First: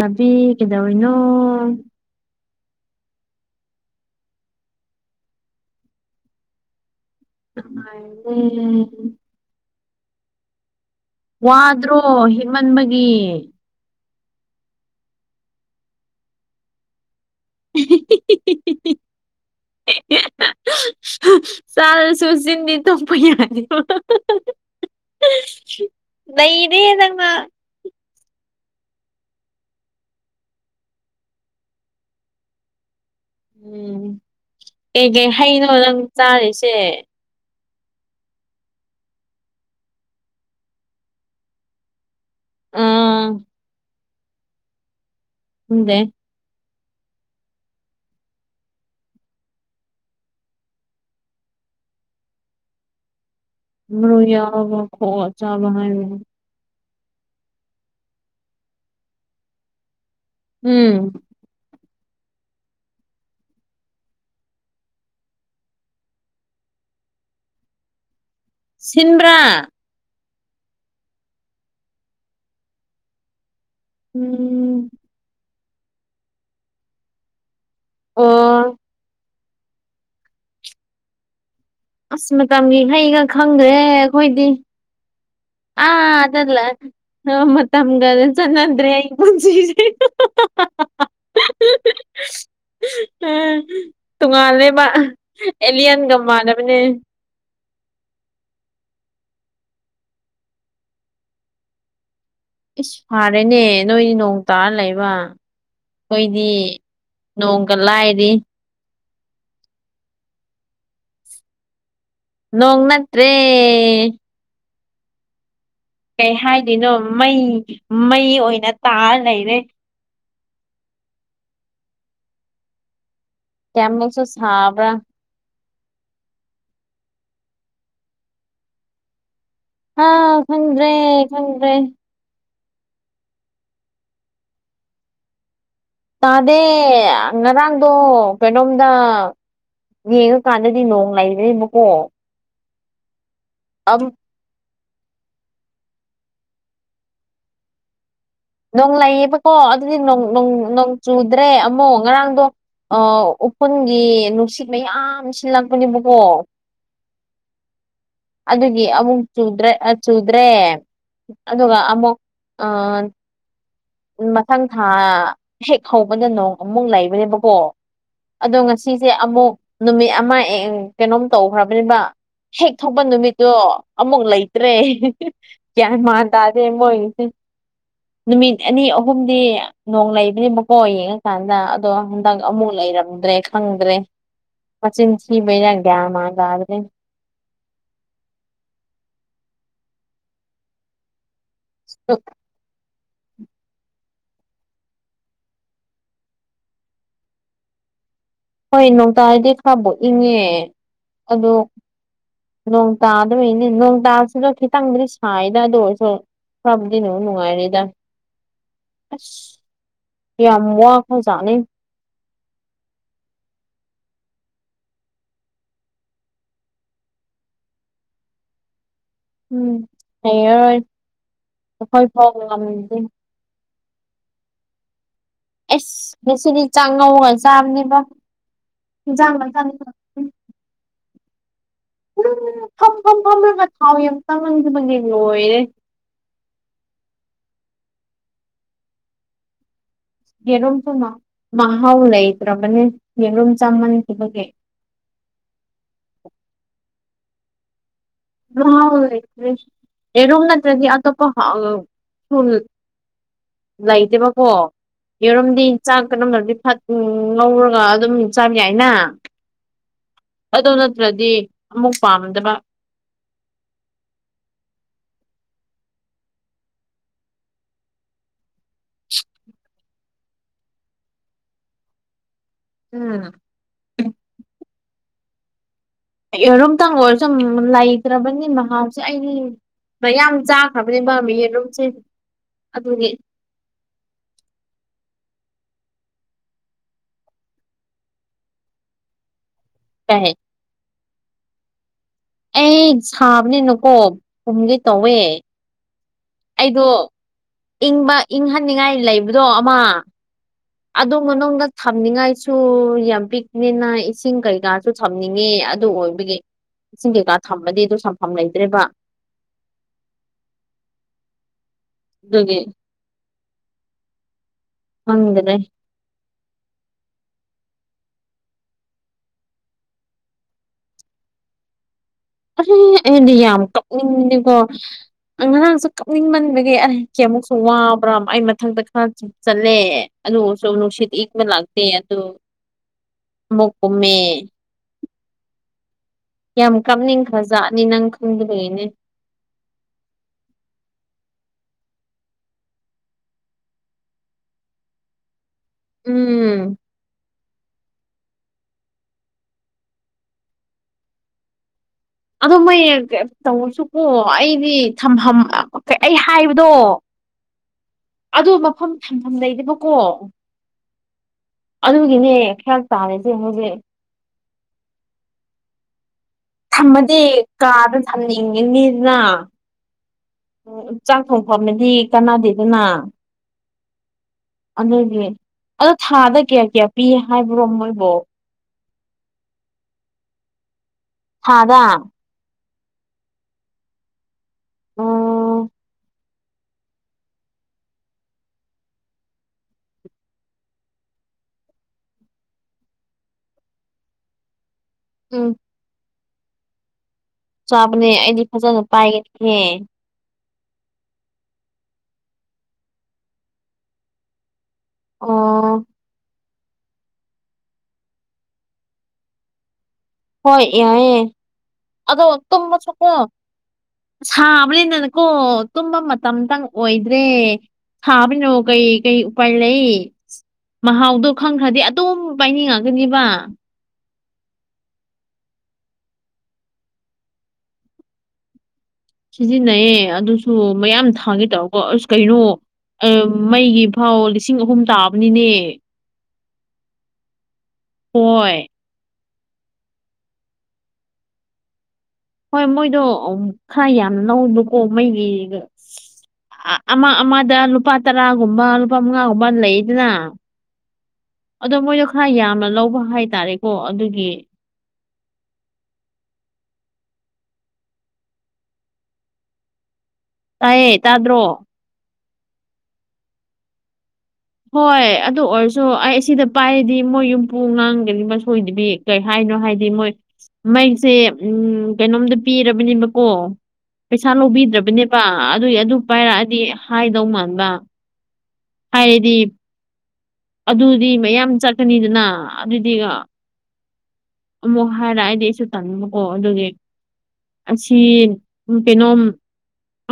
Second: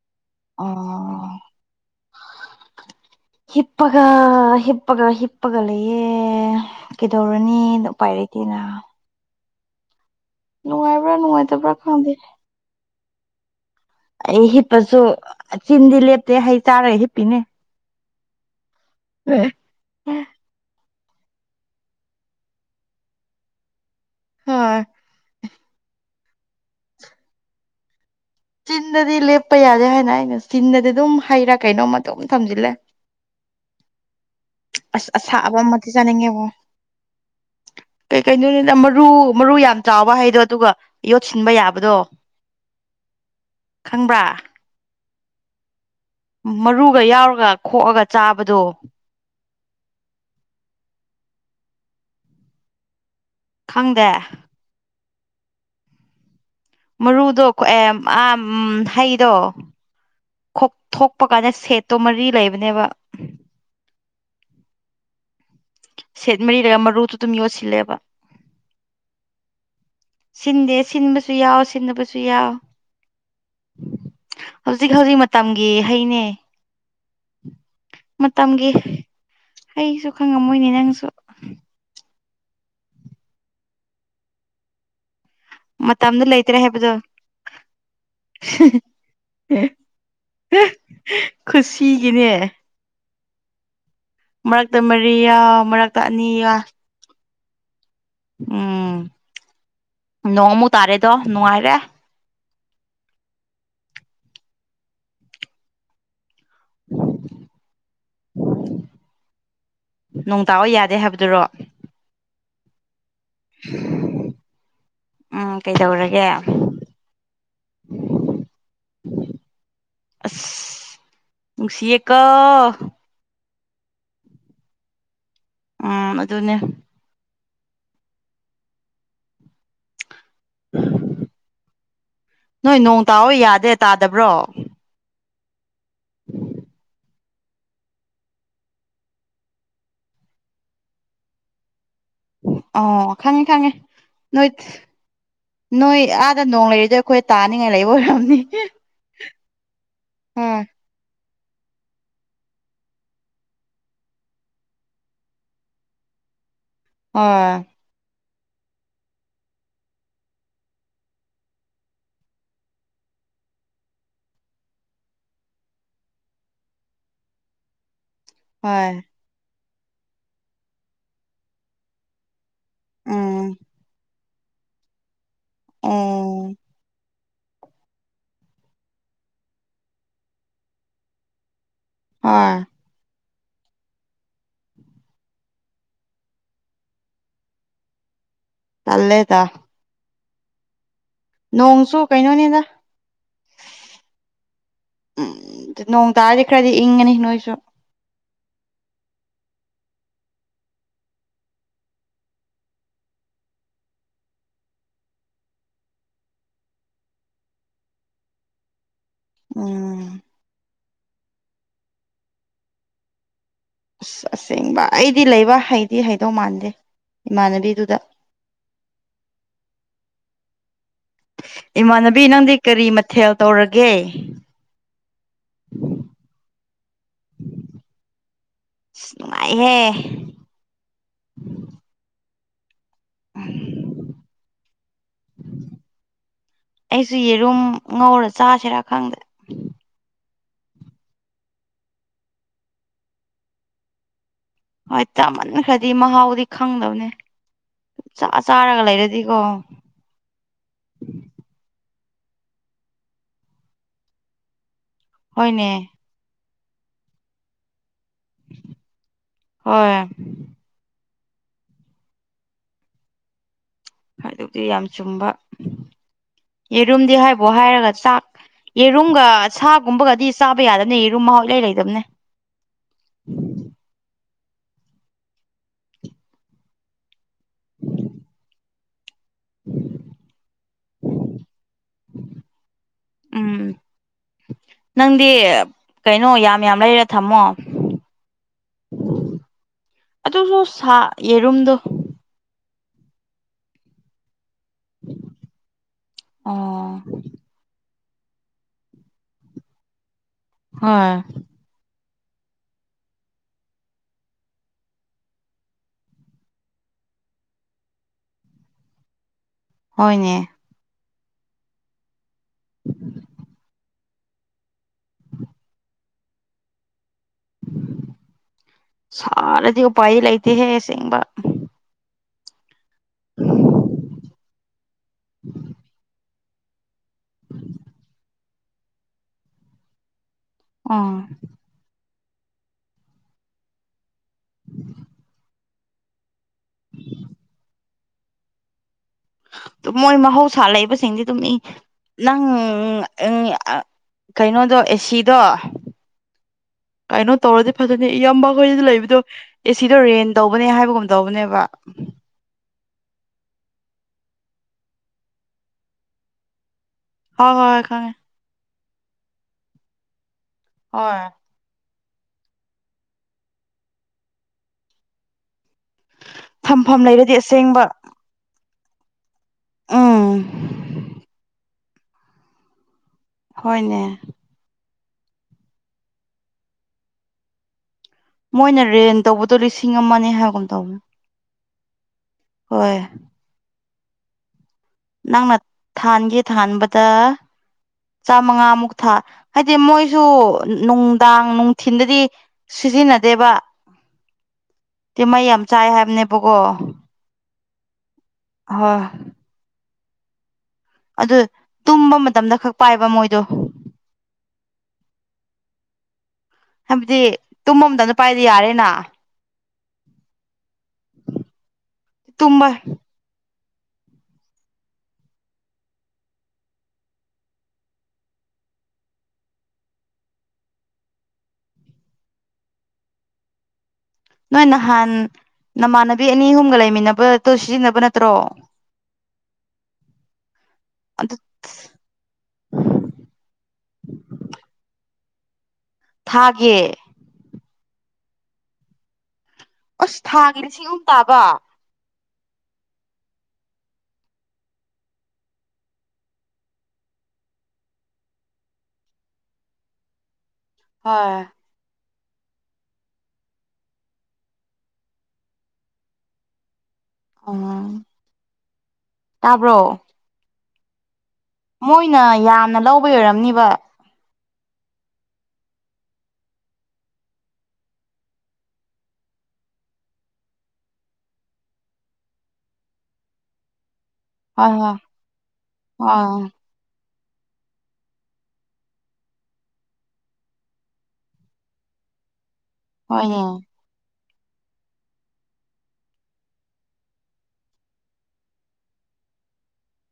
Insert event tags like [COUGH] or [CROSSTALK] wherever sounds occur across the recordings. ꯑꯕꯤ ꯀꯩꯗꯧꯔꯤꯅꯣ ꯑꯣ ꯍꯤꯞꯄꯒ ꯍꯤꯞꯄꯒ ꯍꯤꯞꯄꯒ ꯂꯩꯌꯦ ꯀꯩꯗꯧꯔꯅꯤ ꯎ ꯄꯥꯏ ꯅꯨꯡꯉꯥꯏꯔꯦ ꯂꯩꯇꯦꯅ ꯅꯨꯡꯉꯥꯏꯕ꯭ꯔꯥ ꯅꯨꯡꯉꯥꯏꯇꯕ꯭ꯔꯥ ꯋꯥꯗ꯭ꯔꯣ ꯈꯪꯗꯦ ꯍꯤꯞꯃꯟꯕꯒꯤ ꯑꯩ ꯍꯤꯞꯄꯁꯨ ꯆꯤꯟꯗꯤ ꯂꯦꯞꯇꯦ ꯍꯩ ꯆꯥꯔꯒ ꯍꯤꯞꯄꯤꯅꯦ [UNINTELLIGIBLE] [UNINTELLIGIBLE] ꯆꯔ ꯁꯖꯤꯅꯤ ꯊ ꯄ ꯌꯥꯅꯤ ꯍꯣꯏ ꯅꯩꯔꯦ ꯅꯪꯅ ꯆꯤꯟꯗꯗꯤ ꯂꯦꯞꯄ ꯌꯥꯗꯦ ꯍꯥꯏꯅ ꯑꯩꯅ ꯆꯤꯟꯗꯗꯤ ꯑꯗꯨꯝ ꯍꯩꯔꯥ ꯀꯩꯅꯣꯝꯃ ꯑꯗꯨꯝ ꯊꯝꯖꯤꯜꯂꯦ ꯎꯝ ꯑꯁ ꯀꯩꯀꯩ ꯑꯁꯥꯕ ꯍꯩꯅꯣ ꯑꯃꯗꯤ ꯅꯪ ꯆꯠꯅꯤꯡꯉꯦꯕꯣ ꯆꯥꯔꯤꯁꯦ ꯀꯩ ꯀꯩꯅꯣꯅꯤꯅ ꯃꯔꯨ ꯃꯔꯨ ꯌꯥꯝ ꯆꯥꯎꯕ ꯍꯥꯏꯗꯣ ꯑꯗꯨꯒ ꯌꯣꯠꯁꯤꯟꯕ ꯌꯥꯕꯗꯣ [UNINTELLIGIBLE] ꯈꯪꯕ꯭ꯔꯥ ꯈꯪꯗꯦ ꯃꯔꯨꯒ ꯌꯥꯎꯔꯒ ꯈꯣꯛꯑꯒ ꯆꯥꯕꯗꯣ ꯈꯪꯗꯦ ꯃꯔꯨ ꯌꯥꯕ ꯈꯣ ꯆꯥꯕꯉ ꯃꯔꯨꯗꯣ ꯑꯦ ꯑꯥ ꯍꯩꯗꯣ ꯎꯝ ꯈꯛꯣꯇꯣꯛꯄ ꯀꯥꯟꯗ ꯁꯦꯠꯇꯣ ꯃꯔꯤ ꯂꯩꯕꯅꯦꯕ ꯁꯦꯠ ꯃꯔꯤꯔꯒ ꯃꯔꯨꯗꯨꯣ ꯑꯗꯨꯝ ꯌꯣꯠꯁꯤꯜꯂꯦꯕ ꯁꯤꯟ꯭ꯕꯔꯥ ꯁꯤꯟꯗꯦ ꯁꯤꯟꯕꯁꯨ ꯌꯥꯎ ꯁꯤꯟꯅꯕꯁꯨ ꯌꯥꯎ ꯎꯝ ꯒꯤ ꯍꯩꯅꯦ ꯃꯇꯝꯒꯤ ꯑꯣ ꯍꯩꯁꯨ ꯈꯪꯉꯝ ꯃꯣꯏꯅꯤ ꯅꯪꯁꯨ ꯑꯁ ꯃꯇꯝꯒꯤ ꯍꯩꯒ ꯈꯪꯗ꯭ꯔꯦ ꯑꯩꯈꯣꯏꯗꯤ ꯃꯇꯝꯗꯨ ꯂꯩꯇ꯭ꯔꯦ ꯍꯥꯏꯕꯗꯨꯣ ꯑ ꯃꯝꯒ ꯆꯗ꯭ꯔꯦ ꯑꯩ ꯄꯨꯟꯁꯤ ꯑꯦ ꯈꯨꯁꯤꯒꯤꯅꯦ ꯇꯣꯉꯥꯥꯟ ꯃꯔꯛꯇ ꯂꯩꯕ ꯃꯔꯤ ꯌꯥꯎ ꯃꯔꯛꯇ ꯑꯦꯂꯤꯌꯥꯂꯤꯌꯥꯟꯒ ꯑꯅꯤ ꯌꯥꯎ ꯃꯥꯟꯅꯕꯅꯦ ꯎꯝ ꯅꯣꯡꯃꯨ ꯇꯥꯔꯦꯗꯣ ꯅꯨꯡꯉꯥꯏꯔꯦ ꯏꯁ ꯐꯔꯦꯅꯦ ꯅꯣꯏꯗꯤ ꯅꯣꯡ ꯇꯥꯔ ꯂꯩꯕ ꯅꯣꯏ ꯗꯤ ꯅꯣꯡ ꯀꯂꯑꯗꯤ ꯅꯨꯡ ꯇꯥꯛꯑꯣ ꯌꯥꯗꯦ ꯍꯥꯏꯕꯗꯨꯔꯣ ꯅꯣꯡ ꯅꯠꯇ꯭ꯔꯦ ꯑ ꯀꯩ ꯍꯥꯏꯗꯣꯏꯅꯣ ꯃꯩ ꯃꯩ ꯑꯣꯏꯅ ꯇꯥꯑ ꯂꯩꯔꯦ ꯑꯁ ꯎꯁꯤ ꯌꯦ ꯀꯣ ꯀꯃꯜꯁꯨ ꯁꯥꯕ ꯎꯝ ꯑꯗꯨꯅꯦ ꯍꯥꯥ ꯈꯟ꯭ꯔꯦ ꯈꯟ꯭ꯔꯦ ꯅꯣꯏ ꯅꯣꯡ ꯇꯥꯑꯣ ꯌꯥꯗꯦ ꯇꯥꯗꯕ꯭ꯔꯣ ꯇꯥꯗꯦ ꯉꯔꯥꯡꯗꯣ ꯀꯩꯅꯣꯝꯗ ꯌꯦꯡꯉꯀꯥꯟꯗꯗꯤ ꯅꯣꯡ ꯂꯩꯔꯦꯕꯀꯣ ꯑꯣ ꯈꯪꯉꯦ ꯈꯪꯉꯦ ꯅꯣꯏ ꯅꯣꯏ ꯑꯥꯗ ꯅꯣꯡ ꯂꯩꯔꯤꯗ ꯑꯩꯈꯣꯏ ꯇꯥꯅꯤꯡꯉꯥꯏ ꯂꯩꯕ ꯑꯣꯏꯔꯝꯅꯤ ꯅꯣꯡ ꯂꯩꯌꯦꯕꯀꯣ ꯑꯗꯨꯗꯤ ꯍꯣꯏ ꯅꯣꯡ ꯆꯨꯗ꯭ꯔꯦ ꯑꯃꯨꯛ ꯉꯔꯥꯡꯗꯣ ꯑ ꯎ꯭ꯔꯨꯟꯒꯤ ꯅꯨꯡꯁꯤꯠ ꯃꯌꯥꯝ ꯁꯤꯜꯂꯛꯄꯅꯦꯕꯀꯣ ꯑ ꯑꯗꯨꯒꯤ ꯑꯃꯨꯛ ꯆꯗ꯭ꯔꯦ ꯆꯨꯗ꯭ꯔꯦ ꯑꯗꯨꯒ ꯑꯃꯨꯛ ꯑ ꯃꯊꯪ ꯊꯥ ꯍꯦꯛ ꯍꯧꯕꯅ ꯅꯣꯡ ꯑꯃꯨꯛ ꯂꯩꯕꯅꯦꯕꯀꯣ ꯑꯗꯣ ꯍꯣꯏ ꯉꯁꯤꯁꯦ ꯑꯃꯨꯛ ꯅꯨꯃꯤꯠ ꯑꯃ ꯀꯩꯅꯣꯝ ꯇꯧꯈ꯭ꯔꯕꯅꯦꯕ ꯍꯦꯛ ꯊꯣꯛꯄ ꯅꯨꯃꯤꯠꯇꯣ ꯎꯝ ꯑꯃꯨꯛ ꯂꯩꯇ꯭ꯔꯦ ꯒ꯭ꯌꯥꯟ ꯃꯥꯟ ꯎꯝ ꯇꯥꯗꯦ ꯃꯣꯏꯒꯤꯁꯦ ꯅꯨꯃꯤꯠ ꯑꯅꯤ ꯑꯍꯨꯝꯗꯤ ꯅꯣꯡ ꯂꯩꯕꯅꯤ ꯃꯀꯣꯛ ꯌꯦꯡꯉꯀꯥꯟꯗ ꯑꯗꯣ ꯍꯟꯗꯪ ꯍꯣꯏ ꯑꯃꯨꯛ ꯂꯩꯔꯝꯗ꯭ꯔꯦ ꯐꯪꯗ꯭ꯔꯦ ꯃꯆꯤꯟ ꯊꯤꯕꯩꯅ ꯒ꯭ꯌꯥꯃꯥ ꯇꯥꯗ꯭ꯔꯦ ꯆꯜꯂꯦꯗ ꯅꯣꯡꯁꯨ ꯀꯩꯅꯣꯅꯦꯗ ꯎꯝ ꯑꯗꯨ ꯅꯣꯡ ꯇꯥꯔꯗꯤ ꯈꯔꯗꯤ ꯏꯪꯉꯅꯤ ꯅꯣꯏꯁꯨ ꯍꯣꯏ ꯅꯣꯡꯇꯔꯗꯤ ꯈꯔꯕꯣꯛ ꯏꯪꯉꯦ ꯑ ꯅꯣꯡ ꯇꯗ ꯏꯅꯦ ꯅꯣꯡ ꯇꯁꯤꯁꯨ ꯈꯤꯇꯪꯗꯤ ꯁꯥꯏꯗ ꯑꯗꯨ ꯑꯣꯏꯔꯁꯨ ꯁꯕꯗꯤꯅꯅꯅꯨꯡꯉꯥꯏꯅꯤꯗ ꯑꯁ ꯎꯝ ꯌꯥꯝꯃꯈꯖꯅꯤꯦ ꯑꯁ ꯑꯁꯦꯡꯕ ꯑꯩꯗꯤ ꯂꯩꯕ ꯍꯩꯗꯤ ꯍꯩꯗꯧ ꯃꯥꯟꯗꯦ ꯏꯃꯥꯟꯅꯕꯤꯗꯨꯗ [INAUDIBLE] ꯎꯝ ꯍꯣꯏ ꯏꯃꯥꯟꯅꯕꯤ ꯅꯪꯗꯤ ꯀꯔꯤ ꯃꯊꯦꯜ ꯇꯧꯔꯒꯦ ꯑꯁ ꯉꯁꯤꯗꯤ ꯆꯥꯛ ꯉꯧꯔꯒ ꯆꯥꯕꯅꯦꯕ ꯑꯁ ꯆꯝ ꯆ ꯅꯨꯡꯉꯥꯏꯍꯦ ꯎ ꯐꯝ ꯐꯝ ꯐꯝꯂꯤꯒ ꯊꯥꯎ ꯌꯥꯝꯇꯪꯍꯟꯈꯤꯕ ꯃ ꯌꯦꯡ ꯂꯣꯏꯔꯦ ꯑꯩꯁꯨ ꯌꯦꯔꯨꯝ ꯉꯧꯔ ꯆꯥꯁꯤꯔꯥ ꯈꯪꯗꯦ ꯌꯦꯔꯨꯝ ꯊꯨꯝꯅ ꯃꯍꯥꯎ ꯂꯩꯇ꯭ꯔꯕꯅꯦ ꯌꯦꯔꯨꯝ ꯆꯥꯃꯟꯈꯤꯕꯒꯤ ꯍꯣꯏ ꯆꯃꯟꯈ꯭ꯔꯗꯤ ꯃꯍꯥꯎꯗꯤ ꯈꯪꯗꯕꯅꯦ ꯆꯥ ꯍ ꯆꯥꯔꯒ ꯂꯩꯔꯗꯤꯀꯣ ꯍꯔꯣ ꯅꯠꯇ꯭ꯔꯗꯤ ꯑꯇꯣꯞꯄ ꯁꯨ ꯂꯩꯇꯦꯕꯀꯣ ꯍꯣꯏꯅꯦ ꯌꯦꯔꯝꯗꯤꯟ ꯆꯥꯛ ꯀꯅꯝꯅꯗꯤ ꯎ ꯉꯔꯒ ꯑꯗꯨꯝ ꯆꯥꯕ ꯌꯥꯏꯅ ꯑꯣ ꯑꯗꯨ ꯅꯠꯇ꯭ꯔꯗꯤ ꯑꯃꯨꯛ ꯄꯥꯝꯗꯕ ꯍꯥꯏꯗꯧꯗꯤ ꯌꯥꯝ ꯆꯨꯝꯕ ꯌꯦꯔꯨꯝꯗꯤ ꯍꯥꯏꯕꯣ ꯍꯥꯏꯔꯒ ꯆꯥꯛ ꯌꯦꯔꯨꯝꯒ ꯁꯥꯒꯨꯝꯕꯒꯗꯤ ꯆꯥꯕ ꯌꯥꯗꯕꯅꯦ ꯌꯦꯔꯨꯝ ꯃꯍꯥꯎ ꯂꯩꯔꯗꯕꯅꯦ ꯎꯝ ꯔꯣꯝꯇꯪ ꯑꯣꯏꯔꯁꯨꯨꯝ ꯂꯩꯈ꯭ꯔꯕꯅꯤ ꯃꯍ ꯁꯤ ꯑꯩꯅꯤ ꯃꯌꯥꯝ ꯆꯥꯈ꯭ꯔꯕꯅꯦ ꯃꯥꯝꯃꯤ ꯌꯦꯔꯨꯝꯁꯦ ꯑꯗꯨꯒꯤ [UNINTELLIGIBLE] ꯎꯝ ꯅꯪꯗꯤ ꯀꯩꯅꯣ ꯌꯥꯝ ꯌꯥꯝ ꯂꯩꯔꯦ ꯊꯝꯃꯣ ꯀꯩ ꯑꯗꯨꯁꯨ ꯁꯥ ꯌꯦꯔꯨꯝꯗꯣ ꯑꯩ ꯁꯥꯕꯅꯤꯅꯨꯀꯣ ꯄꯨꯝꯗꯤꯩ ꯇꯧꯋꯦ ꯑ ꯑꯩꯗꯣ ꯏꯪꯕ ꯏꯪꯍꯟꯅꯤꯡꯉꯥꯏ ꯂꯩꯕꯗꯣ ꯑꯃ ꯍꯣꯏ ꯑꯗꯨꯗ ꯊꯝꯅꯤꯡꯉꯥꯏꯁꯨ ꯌꯥꯝ ꯄꯤꯛꯅꯤꯅ ꯏꯁꯤꯡ ꯀꯩꯀꯥꯁꯨ ꯊꯝꯅꯤꯡꯉꯦ ꯑꯗꯨ ꯑꯣꯏꯕꯒꯤ ꯏꯁꯤꯡ ꯀꯩꯀꯥ ꯊꯝꯃꯗꯤ ꯑꯗꯨ ꯁꯝꯐꯝ ꯂꯩꯇ꯭ꯔꯦꯕ ꯍꯣꯏꯅꯦ ꯑꯗꯨꯗꯒꯤ ꯍꯪꯗꯅꯦꯦ ꯁꯔꯦꯗꯤ ꯎ ꯄꯥꯏ ꯂꯩꯇ ꯍꯦ ꯁꯦꯡꯕ ꯑꯩ ꯑꯗꯤ ꯌꯥꯝ ꯀꯞꯅꯤꯡꯅꯤꯀꯣ ꯉꯔꯥꯡꯁꯨ ꯀꯞꯅꯤꯡꯃꯟꯕ ꯒꯤ ꯑꯩꯁꯦ ꯑꯃꯨꯛꯁꯨ ꯋꯥꯕ꯭ꯔꯥ ꯑꯩ ꯃꯊꯪꯗ ꯈꯔ ꯆꯠꯂꯦ ꯑꯗꯨꯁꯨ ꯅꯨꯡꯁꯤꯠ ꯑꯣ ꯏꯪꯄ ꯂꯥꯛꯇꯦ ꯑꯗꯨ ꯑꯃꯨꯛ ꯀꯨꯝꯃꯦ [UNINTELLIGIBLE] ꯌꯥꯝ ꯀꯥꯞꯅꯤꯡꯈ꯭ꯔꯖꯠꯅꯤ ꯅꯪ ꯈꯪꯗꯗꯏꯅꯦ ꯃꯣꯏ ꯃꯍꯧꯁꯥ ꯂꯩꯕꯁꯤꯡꯗꯤ ꯑꯗꯨꯝ ꯏ ꯅꯪ ꯀꯩꯅꯣꯗꯣ ꯑꯦꯁꯤꯗꯣ ꯎꯝ ꯀꯩꯅꯣ ꯇꯧꯔꯗꯤ ꯐꯖꯅꯦ ꯏꯌꯥꯝꯕ ꯑꯩꯈꯣꯏ ꯂꯩꯕꯗꯣ ꯑꯦꯁꯤꯗꯣ ꯔꯦꯟ ꯇꯧꯕꯅꯦ ꯍꯥꯏꯕꯒꯨꯝ ꯇꯧꯕꯅꯦꯕ ꯅꯉꯩꯅ ꯇꯧꯔꯁꯨꯀꯣ ꯑꯩꯗꯤ ꯊꯝꯐꯝ ꯑꯩ ꯍꯥꯏꯕꯗꯣ ꯍ ꯍꯣꯏ ꯑꯦꯈ ꯑꯗꯨ ꯃꯐꯝ ꯊꯝꯐꯝ ꯂꯩꯕꯀꯣ ꯑ ꯑꯗꯨꯒꯤꯅꯦ ꯈꯔ ꯇꯥꯔꯁꯦ ꯍꯧꯖꯤꯛ ꯊꯝꯐꯝ ꯊꯝꯃꯗꯤ ꯂꯩꯔꯗꯤ ꯑꯁꯦꯡꯕ ꯀꯥꯗ ꯊꯝꯅꯤꯡꯉꯤꯅꯤꯅ ꯎꯝ ꯎ ꯆꯥꯛ ꯊꯣꯡꯐꯝꯅꯗꯤ ꯀꯅꯥꯗ ꯑꯗꯨꯅ ꯍꯣꯏꯅꯦ ꯑꯗꯨꯗꯤ ꯑꯗꯣ ꯊꯥꯗ ꯀꯌꯥ ꯀꯌꯥ ꯄꯤ ꯍꯥꯏꯕ꯭ꯔꯣ ꯃꯣꯏꯕꯨꯣ ꯃꯣꯏꯅ ꯔꯦꯟ ꯇꯧꯕꯗꯣ ꯂꯤꯁꯤꯡ ꯑꯃꯅꯦ ꯍꯥꯏꯒꯨꯝ ꯇꯧꯋꯦ ꯍꯗ ꯍꯣꯏ ꯅꯪꯅ ꯑꯣ ꯊꯥꯟꯒꯦ ꯊꯥꯟꯕꯗ ꯆꯥꯃꯉꯥꯃꯨꯛ ꯊꯥ ꯍꯥꯏꯗꯤ ꯃꯣꯏꯁꯨ ꯅꯨꯡꯗꯥꯡ ꯅꯨꯡꯊꯤꯟꯗꯗꯤ ꯁꯤꯖꯤꯟꯅꯗꯦꯕ [UNINTELLIGIBLE] ꯇ ꯃꯩ ꯌꯥꯝ ꯆꯥꯏ ꯍꯥꯏꯕꯅꯦꯕꯀꯣ ꯆꯥꯕꯅꯦ ꯑꯩꯗꯤ ꯐꯖꯅ ꯍꯣꯏ ꯄꯥꯏꯒꯦ ꯑꯗꯨ ꯇꯨꯝꯕ ꯃꯇꯝꯗ ꯈꯛ ꯄꯥꯏꯕ ꯃꯣꯏꯗꯣ ꯑꯣ ꯍꯥꯏꯕꯗꯤ ꯇꯨꯝꯃꯝꯗꯅ ꯄꯥꯏꯗꯤ ꯌꯥꯔꯦꯅ ꯍꯣꯏ ꯌꯥꯏꯑꯦ ꯑꯗꯣ ꯇꯨꯝꯕ ꯇꯨꯝꯕꯁꯨꯀꯣ ꯁꯥꯕꯅꯤꯅꯅꯀꯣ ꯇꯨꯝꯕ ꯃꯇꯝꯇꯪ ꯑꯣꯏꯗ꯭ꯔꯦ ꯍꯥꯥꯕꯅ ꯀꯩ ꯀꯩ ꯎꯔ ꯂꯩ ꯃꯍꯥꯎꯗꯣ ꯈꯪꯈ꯭ꯔꯗꯤ ꯑꯗꯨꯝ ꯄꯥꯏꯅꯤꯡꯉꯒꯅꯦꯕ ꯅꯣꯏ ꯅꯍꯥꯟ ꯅꯃꯥꯟꯅꯕꯤ ꯑꯅꯤ ꯑꯍꯨꯝꯒ ꯂꯩꯃꯤꯟꯅꯕꯗꯣ ꯁꯤꯖꯤꯟꯅꯕ ꯅꯠꯇ꯭ꯔꯣ ꯁꯤꯖꯤꯟꯅꯩꯌꯦ ꯑꯗꯨꯁꯨ ꯃꯌꯥꯝ ꯑꯗꯨ ꯊꯥꯡꯒꯦ ꯇꯧꯔꯀꯣ ꯑꯁ ꯀꯩꯅꯣ ꯃꯩꯒꯤ ꯐꯥꯎ ꯂꯤꯁꯤꯡ ꯑꯍꯨꯝ ꯇꯥꯕꯅꯤꯅꯦ ꯊꯥꯒꯦ ꯍꯣꯏ ꯑꯁ ꯊꯥꯒꯤ ꯂꯤꯁꯤꯡ ꯑꯍꯨꯝ ꯇꯥꯕ ꯍꯣꯏ ꯃꯣꯏꯗꯣ ꯈꯔ ꯌꯥꯝ ꯂꯧꯕꯀꯣ ꯃꯩꯒꯤꯗ ꯑꯃ ꯑꯃꯗ ꯂꯨꯄꯥ ꯇꯔꯥꯒꯨꯝꯕ ꯂꯨꯄꯥ ꯃꯉꯥꯒꯨꯝꯕ ꯂꯩꯗꯅ ꯍꯣꯏ ꯍꯥꯏ ꯌꯥꯝꯅ ꯂꯧꯕ ꯍꯥꯏꯇꯥꯔꯦꯀꯣ ꯑꯗꯨꯒꯤ ꯑ ꯑꯣ ꯇꯥꯕ꯭ꯔꯣ ꯇꯥꯏꯌꯦ ꯇꯥꯗ꯭ꯔꯣ ꯑꯩꯅ ꯌꯥꯝꯅ ꯂꯧꯕ ꯑꯣꯏꯔꯝꯅꯤꯕ ꯍꯣꯏ ꯑꯗꯨ ꯑꯣꯏꯔꯁꯨ ꯑꯩ ꯁꯤꯗ ꯄꯥꯏꯔꯤꯗꯤ ꯃꯣꯏ ꯌꯨꯝꯄꯨ ꯉꯥꯡꯒꯗꯤ ꯃꯁꯣꯏꯗꯕꯤ ꯀꯩ ꯍꯥꯏ ꯀꯩꯅꯣ ꯍꯥꯏꯗꯤ ꯃꯣꯏ ꯃꯩꯁꯦ ꯎꯝ ꯀꯩꯅꯣꯝꯗ ꯄꯤꯔꯕꯅꯦꯕꯀꯣ ꯄꯩꯁꯥ ꯍꯣꯏ ꯍꯣꯏ ꯂꯧꯕꯤꯗ꯭ꯔꯕꯅꯦꯕ ꯑꯗꯨꯒꯤ ꯑꯗꯨ ꯍꯣꯏ ꯄꯥꯏꯔꯛꯑꯗꯤ ꯍꯥꯏ ꯇꯧ ꯃꯥꯟꯕ ꯍꯥꯏꯔꯗꯤ ꯑꯗꯨꯗꯤ ꯃꯌꯥꯝ ꯆꯠꯀꯅꯤꯗꯅ ꯑꯗꯨꯗꯤꯒ ꯍꯣꯏꯅꯦ ꯑꯃꯨꯛ ꯍꯥꯏꯔ ꯑꯩꯗꯤ ꯑꯩꯁꯨ ꯇꯝꯕꯀꯣ ꯑꯗꯨꯒꯤ ꯑꯁꯤ ꯀꯩꯅꯣꯝ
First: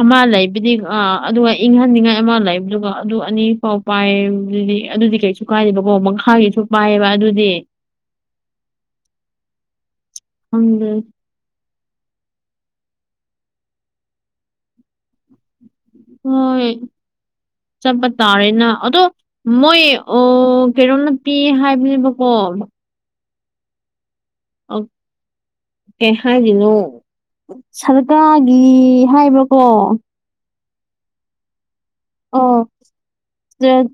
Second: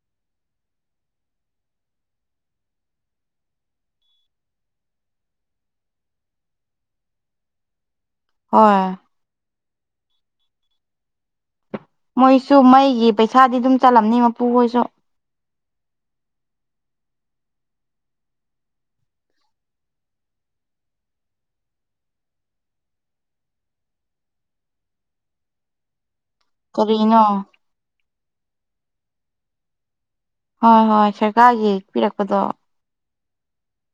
ꯑꯃ ꯂꯩꯕꯗꯤ ꯑ ꯑꯗꯨꯒ ꯏꯪꯍꯟꯅꯤꯡꯉꯥꯏ ꯑꯃ ꯂꯩꯕꯗꯨꯒ ꯑꯗꯨ ꯑꯅꯤ ꯐꯥꯎ ꯄꯥꯏ ꯑꯗꯨꯗꯤ ꯑꯗꯨꯗꯤ ꯀꯩꯁꯨ ꯀꯥꯏꯗꯦꯕꯀꯣ ꯃꯈꯥꯒꯤꯁꯨ ꯄꯥꯏꯌꯦꯕ ꯑꯗꯨꯗꯤ ꯍꯣꯏ ꯍꯪ ꯃꯣꯏꯁꯨ ꯃꯩꯒꯤ ꯄꯩꯁꯥꯗꯤ ꯑꯗꯨꯝ ꯆꯠꯂꯝꯅꯤ ꯃꯄꯨ ꯍꯣꯏꯁꯨ ꯍꯣꯏ ꯆꯠꯄ ꯇꯥꯔꯦꯅ ꯑꯗꯣ ꯃꯣꯏ ꯑꯣ ꯀꯩꯅꯣꯝ ꯅꯨꯄꯤꯤ ꯍꯥꯏꯕꯅꯦꯕꯀꯣ ꯑ ꯀꯩ ꯍꯥꯏꯔꯤꯅꯣ ꯀꯔꯤꯅꯣ ꯁꯔꯀꯥꯔꯒꯤ ꯍꯥꯏꯕ꯭ꯔꯀꯣ ꯍꯣꯏ ꯍꯣꯏ ꯁꯔꯀꯥꯔꯒꯤ ꯄꯤꯔꯛꯄꯗꯣ ꯑꯣ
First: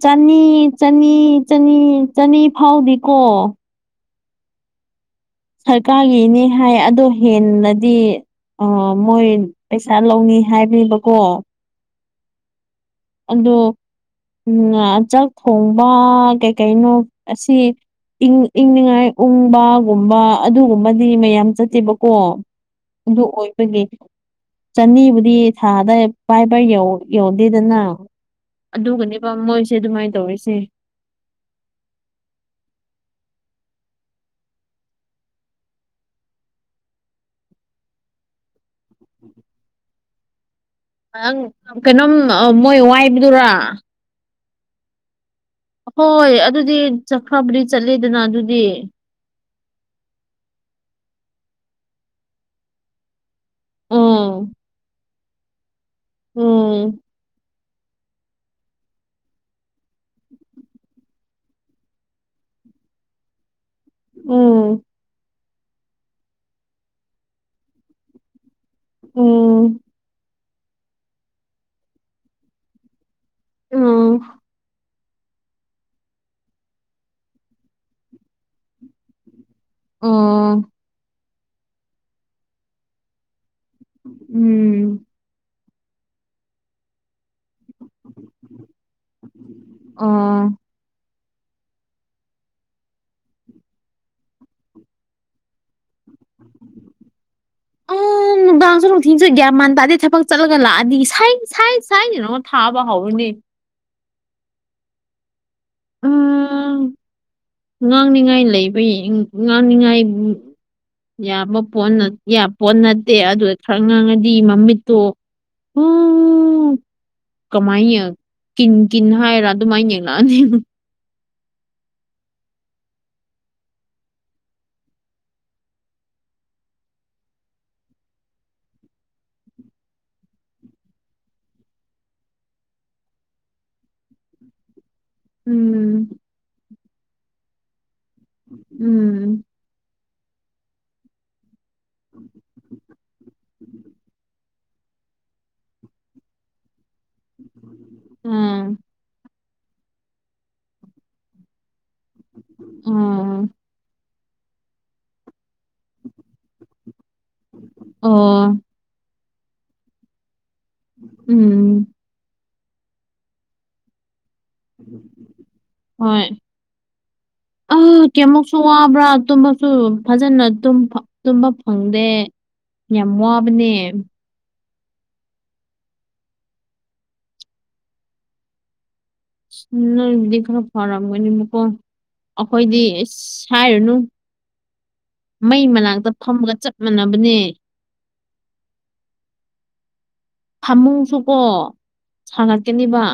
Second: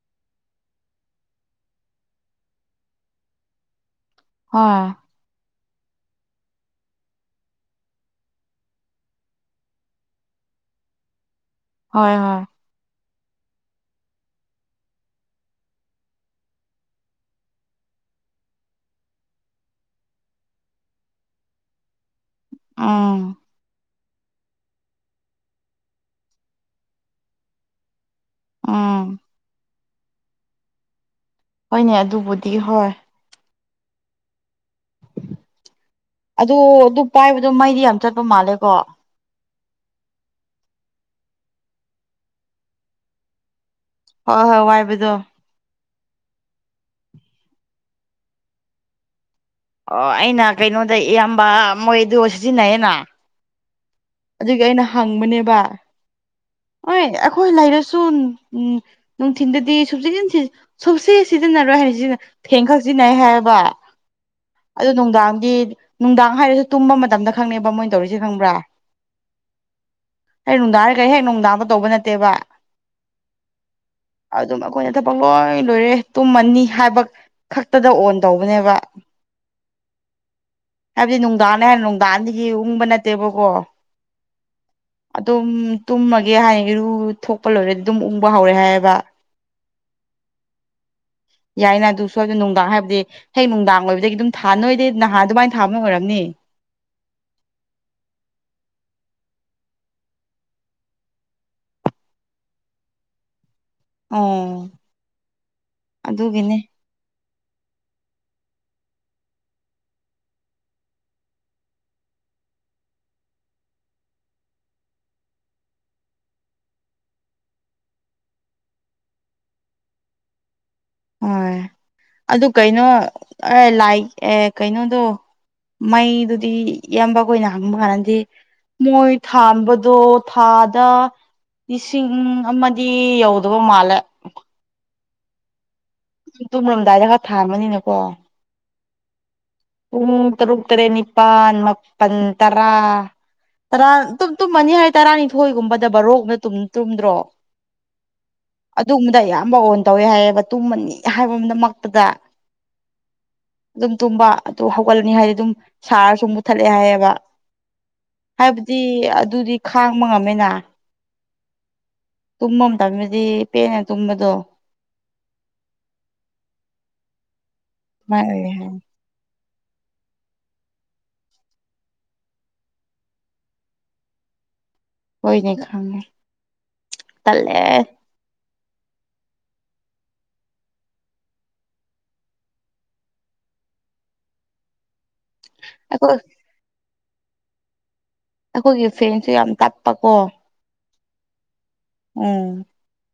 ꯆꯅꯤ ꯆꯅꯤ ꯆꯅꯤ ꯆꯅꯤ ꯐꯥꯎꯗꯤꯀꯣ ꯑ ꯁꯔꯀꯥꯔꯒꯤꯅꯤ ꯍꯥꯏ ꯑꯗꯣ ꯍꯦꯟꯅꯗꯤ ꯑ ꯃꯣꯏ ꯄꯩꯁꯥ ꯂꯧꯅꯤ ꯍꯥꯏꯕꯅꯦꯕꯀꯣ ꯍꯣꯏ ꯍꯣꯏ ꯑꯗꯣ ꯎꯝ ꯆꯥꯛ ꯊꯣꯡꯕ ꯀꯩ ꯀꯩꯅꯣ ꯑꯁꯤ ꯏꯪ ꯏꯪꯅꯤꯡꯉꯥꯏ ꯎꯪꯕꯒꯨꯝꯕ ꯑꯗꯨꯒꯨꯝꯕꯗꯤ ꯃꯌꯥꯝ ꯆꯠꯇꯦꯕ ꯀꯣ ꯎꯝ ꯑꯗꯨ ꯑꯣꯏꯕꯒꯤꯦ ꯆꯅꯤꯕꯨꯗꯤ ꯊꯥꯗ ꯄꯥꯏ ꯄꯥꯏ ꯌꯧꯗꯦꯗꯅ ꯎꯝ ꯑꯗꯨꯒꯅꯦꯕ ꯃꯣꯏꯁꯦ ꯑꯗꯨꯃꯥꯏꯅ ꯇꯧꯔꯤꯁꯦ ꯍꯣꯏꯅꯦ ꯑꯗꯨꯕꯨꯗꯤ ꯍꯣꯏ ꯑꯗꯨ ꯑꯗꯨ ꯄꯥꯏꯕꯗꯣ ꯃꯩꯗꯤ ꯌꯥꯝ ꯆꯠꯄ ꯃꯥꯜꯂꯦꯀꯣ ꯅꯪ ꯀꯩꯅꯣꯝ ꯃꯣꯏ ꯋꯥꯏꯕꯗꯨꯔꯥ ꯍꯣꯏ ꯍꯣꯏ ꯋꯥꯏꯕꯗꯣ ꯍꯣꯏ ꯑꯗꯨꯗꯤ ꯆꯈ꯭ꯔꯕꯗꯤ ꯆꯠꯂꯦꯗꯅ ꯑꯗꯨꯗꯤ ꯑꯣ ꯑꯩꯅ ꯀꯩꯅꯣꯗ ꯏꯌꯥꯝꯕ ꯃꯣꯏꯗ ꯁꯤꯖꯤꯟꯅꯩꯌꯦꯦꯅ ꯎꯝ ꯑꯗꯨꯒꯤ ꯑꯩꯅ ꯍꯪꯕꯅꯦꯕ ꯍꯣꯏ ꯎꯝ ꯑꯩꯈꯣꯏ ꯂꯩꯔꯁꯨ ꯁ ꯎꯝ ꯅꯨꯡꯊꯤꯟꯗꯗꯤ ꯁꯨꯞ ꯁꯨꯞꯁ ꯁꯤꯖꯤꯟꯅꯔꯣꯏ ꯍꯥꯏꯅ ꯁꯤꯅ ꯊꯦꯡ ꯈ ꯖꯤ ꯅꯥꯏ ꯍꯥꯏꯦꯕ ꯎꯝ ꯑꯗꯨ ꯅꯨꯡꯗꯥꯡꯗꯤ ꯅꯨꯡꯗꯥꯡ ꯍꯥꯏꯔꯁꯨ ꯇꯨꯝꯕ ꯃꯇꯝꯗ ꯈꯪꯅꯦꯕ ꯃꯣꯏꯅ ꯇꯧꯔꯤꯁꯦ ꯈꯪꯕ꯭ꯔꯥ ꯎꯝ ꯑꯩ ꯅꯨꯡꯗꯥꯡꯔꯒꯔꯤ ꯍꯦꯛ ꯅꯨꯡꯗꯥꯡꯕ ꯇꯧꯕ ꯅꯠꯇꯦꯕ ꯎꯝ ꯑꯗꯨꯝ ꯊꯕꯛ ꯂꯣꯏ ꯂꯣꯏꯔꯦ ꯇꯨꯝꯃꯅꯤ ꯍꯥꯏꯕ ꯈꯛꯇꯗ ꯑꯣꯟ ꯇꯧꯕꯅꯦꯕ ꯎꯝ ꯍꯥꯏꯕꯗꯤ ꯅꯨꯡꯗꯥꯡ ꯍꯥꯏ ꯅꯨꯡꯗꯥꯟꯗꯒꯤ ꯎꯪꯕ ꯅꯠꯇꯦꯕꯀꯣ ꯎꯝ ꯇꯨꯝꯃꯒꯤ ꯍꯥꯏꯔ ꯊꯣꯛꯄ ꯂꯣꯏꯔꯦ ꯑꯗꯨꯝ ꯎꯪꯕ ꯍꯧꯔꯦ ꯍꯥꯏꯌꯦꯕ ꯑꯣ ꯌꯥꯏꯅ ꯑꯗꯨ ꯁꯣꯏꯗꯅ ꯅꯨꯡꯗꯥꯡ ꯍꯥꯏꯕꯗꯤ ꯍꯌꯦ ꯅꯨꯡꯗꯥꯡ ꯑꯣꯏꯕꯗꯒꯤ ꯑꯗꯨꯝ ꯊꯥ ꯅꯣꯏꯗꯗꯤ ꯅꯍꯥꯟ ꯑꯗꯨꯃꯥꯏꯅ ꯊꯥꯕꯅ ꯑꯣꯏꯔꯝꯅꯤ ꯑ ꯅꯨꯡꯗꯥꯡꯁꯨ ꯅꯨꯡꯊꯤꯟꯁꯨ ꯒ꯭ꯌꯥ ꯃꯟ ꯇꯥꯗꯦ ꯊꯕꯛ ꯆꯠꯂꯒ ꯂꯥꯛꯑꯗꯤ ꯁꯥꯏ ꯁꯥꯏ ꯁꯥꯏꯅꯅ ꯑꯃ ꯊꯥꯕ ꯍꯧꯔꯅꯦ ꯑꯣ ꯎ ꯑꯗꯨꯒꯤꯅꯦ ꯉꯥꯡꯅꯤꯉꯥꯏꯅꯤ ꯂꯩꯕ ꯉꯥꯡꯅꯤꯡꯉꯥꯏ ꯌꯥꯕ ꯄꯣꯠ ꯅꯠꯇꯦ ꯑꯗꯨ ꯈꯔ ꯉꯥꯡꯉꯗꯤ ꯃꯃꯤꯠꯇꯣ ꯎꯝ ꯎꯝ ꯀꯃꯥꯏꯅ ꯀꯤꯟ ꯀꯤꯟ ꯍꯥꯏꯔ ꯑꯗꯨꯃꯥꯏꯅ ꯌꯦꯡꯉꯛꯑꯅꯤ ꯍꯣꯏ ꯑꯗꯨ ꯀꯩꯅꯣ ꯑꯦ ꯂꯥꯏ ꯑꯦ ꯀꯩꯅꯣꯗꯣ ꯃꯩꯗꯨꯗꯤ ꯏꯌꯥꯝꯕ ꯀ ꯑꯣꯏꯅ ꯍꯪꯕ ꯃꯥꯟꯅꯗꯤꯦ ꯃꯣꯏ ꯊꯥꯟꯕꯗꯣ ꯊꯥꯗ ꯂꯤꯁꯤꯡ ꯑꯃꯗꯤ ꯌꯧꯗꯕ ꯃꯥꯜꯂꯦ ꯎꯝ ꯇꯨꯝꯃꯔꯝꯗꯥꯏꯗ ꯈꯔ ꯊꯥꯝꯃꯅꯤꯅꯦꯀꯣ ꯎꯝ ꯄꯨꯡ ꯇꯔꯨꯛ ꯇꯔꯦꯠ ꯅꯤꯄꯥꯜ ꯃꯥꯄꯜ ꯇꯔꯥ ꯇꯔꯥ ꯇꯨꯝꯃꯅꯤ ꯍꯥꯏ ꯇꯔꯥꯅꯤꯊꯣꯏꯒꯨꯝꯕꯗꯕ ꯔꯣꯛꯅꯨꯝ ꯇꯨꯝꯗ꯭ꯔꯣ ꯎꯝ ꯑꯗꯨꯒꯨꯝꯕꯗ ꯑꯌꯥꯝꯕ ꯑꯣꯟ ꯇꯧꯋꯦ ꯍꯥꯏꯌꯦꯕ ꯇꯨꯝꯃꯅꯤ ꯍꯥꯏꯕꯗꯃꯛꯇꯗ ꯎꯝ ꯇꯨꯝꯕ ꯑꯗꯨ ꯍꯧꯒꯠꯂꯅꯤ ꯍꯥꯏꯗꯤ ꯑꯗꯨꯝ ꯁꯥꯔꯁꯨ ꯃꯨꯊꯠꯂꯦ ꯍꯥꯏꯌꯦꯕ ꯑꯣ ꯍꯥꯏꯕꯗꯤ ꯑꯗꯨꯗꯤ ꯈꯥꯡꯕ ꯉꯝꯃꯤꯅ ꯎꯝ ꯇꯨꯝꯕ ꯑꯃ ꯇꯅꯗꯤ ꯄꯦꯅ ꯇꯨꯝꯕꯗꯣ ꯍꯣꯏ ꯑ ꯑꯗꯨꯃꯥꯏꯅ ꯑꯣꯏꯌꯦ ꯀꯃꯁꯨ ꯍꯥꯏ ꯋꯥꯕ꯭ꯔꯥ ꯑꯗꯨ ꯁꯨ ꯐꯖꯅ ꯇꯨꯝꯕ ꯐꯪꯗꯦ ꯌꯥꯝ ꯋꯥꯕꯅꯦ ꯀꯣꯏ ꯅ ꯈꯥꯦ ꯇꯜꯂꯦ ꯗꯤ ꯈꯔ ꯐꯔꯝꯒꯅꯤ ꯃꯀꯣ ꯑꯩꯈꯣꯏꯗꯤ ꯍꯥꯏꯔꯨꯅꯨ ꯃꯩ ꯃꯅꯥꯛꯇ ꯑꯩꯈꯣꯏ ꯐꯝꯃꯒ ꯆꯞ ꯃꯥꯟꯅꯕꯅꯦ ꯑꯩꯈꯣꯏꯒꯤ ꯐ꯭ꯔꯦꯟꯁꯨ ꯌꯥꯝ ꯇꯠꯄ ꯀꯣ ꯑꯃꯃꯨꯡꯁꯨꯀꯣ ꯎꯝ ꯁꯥꯒꯠꯀꯅꯤꯕ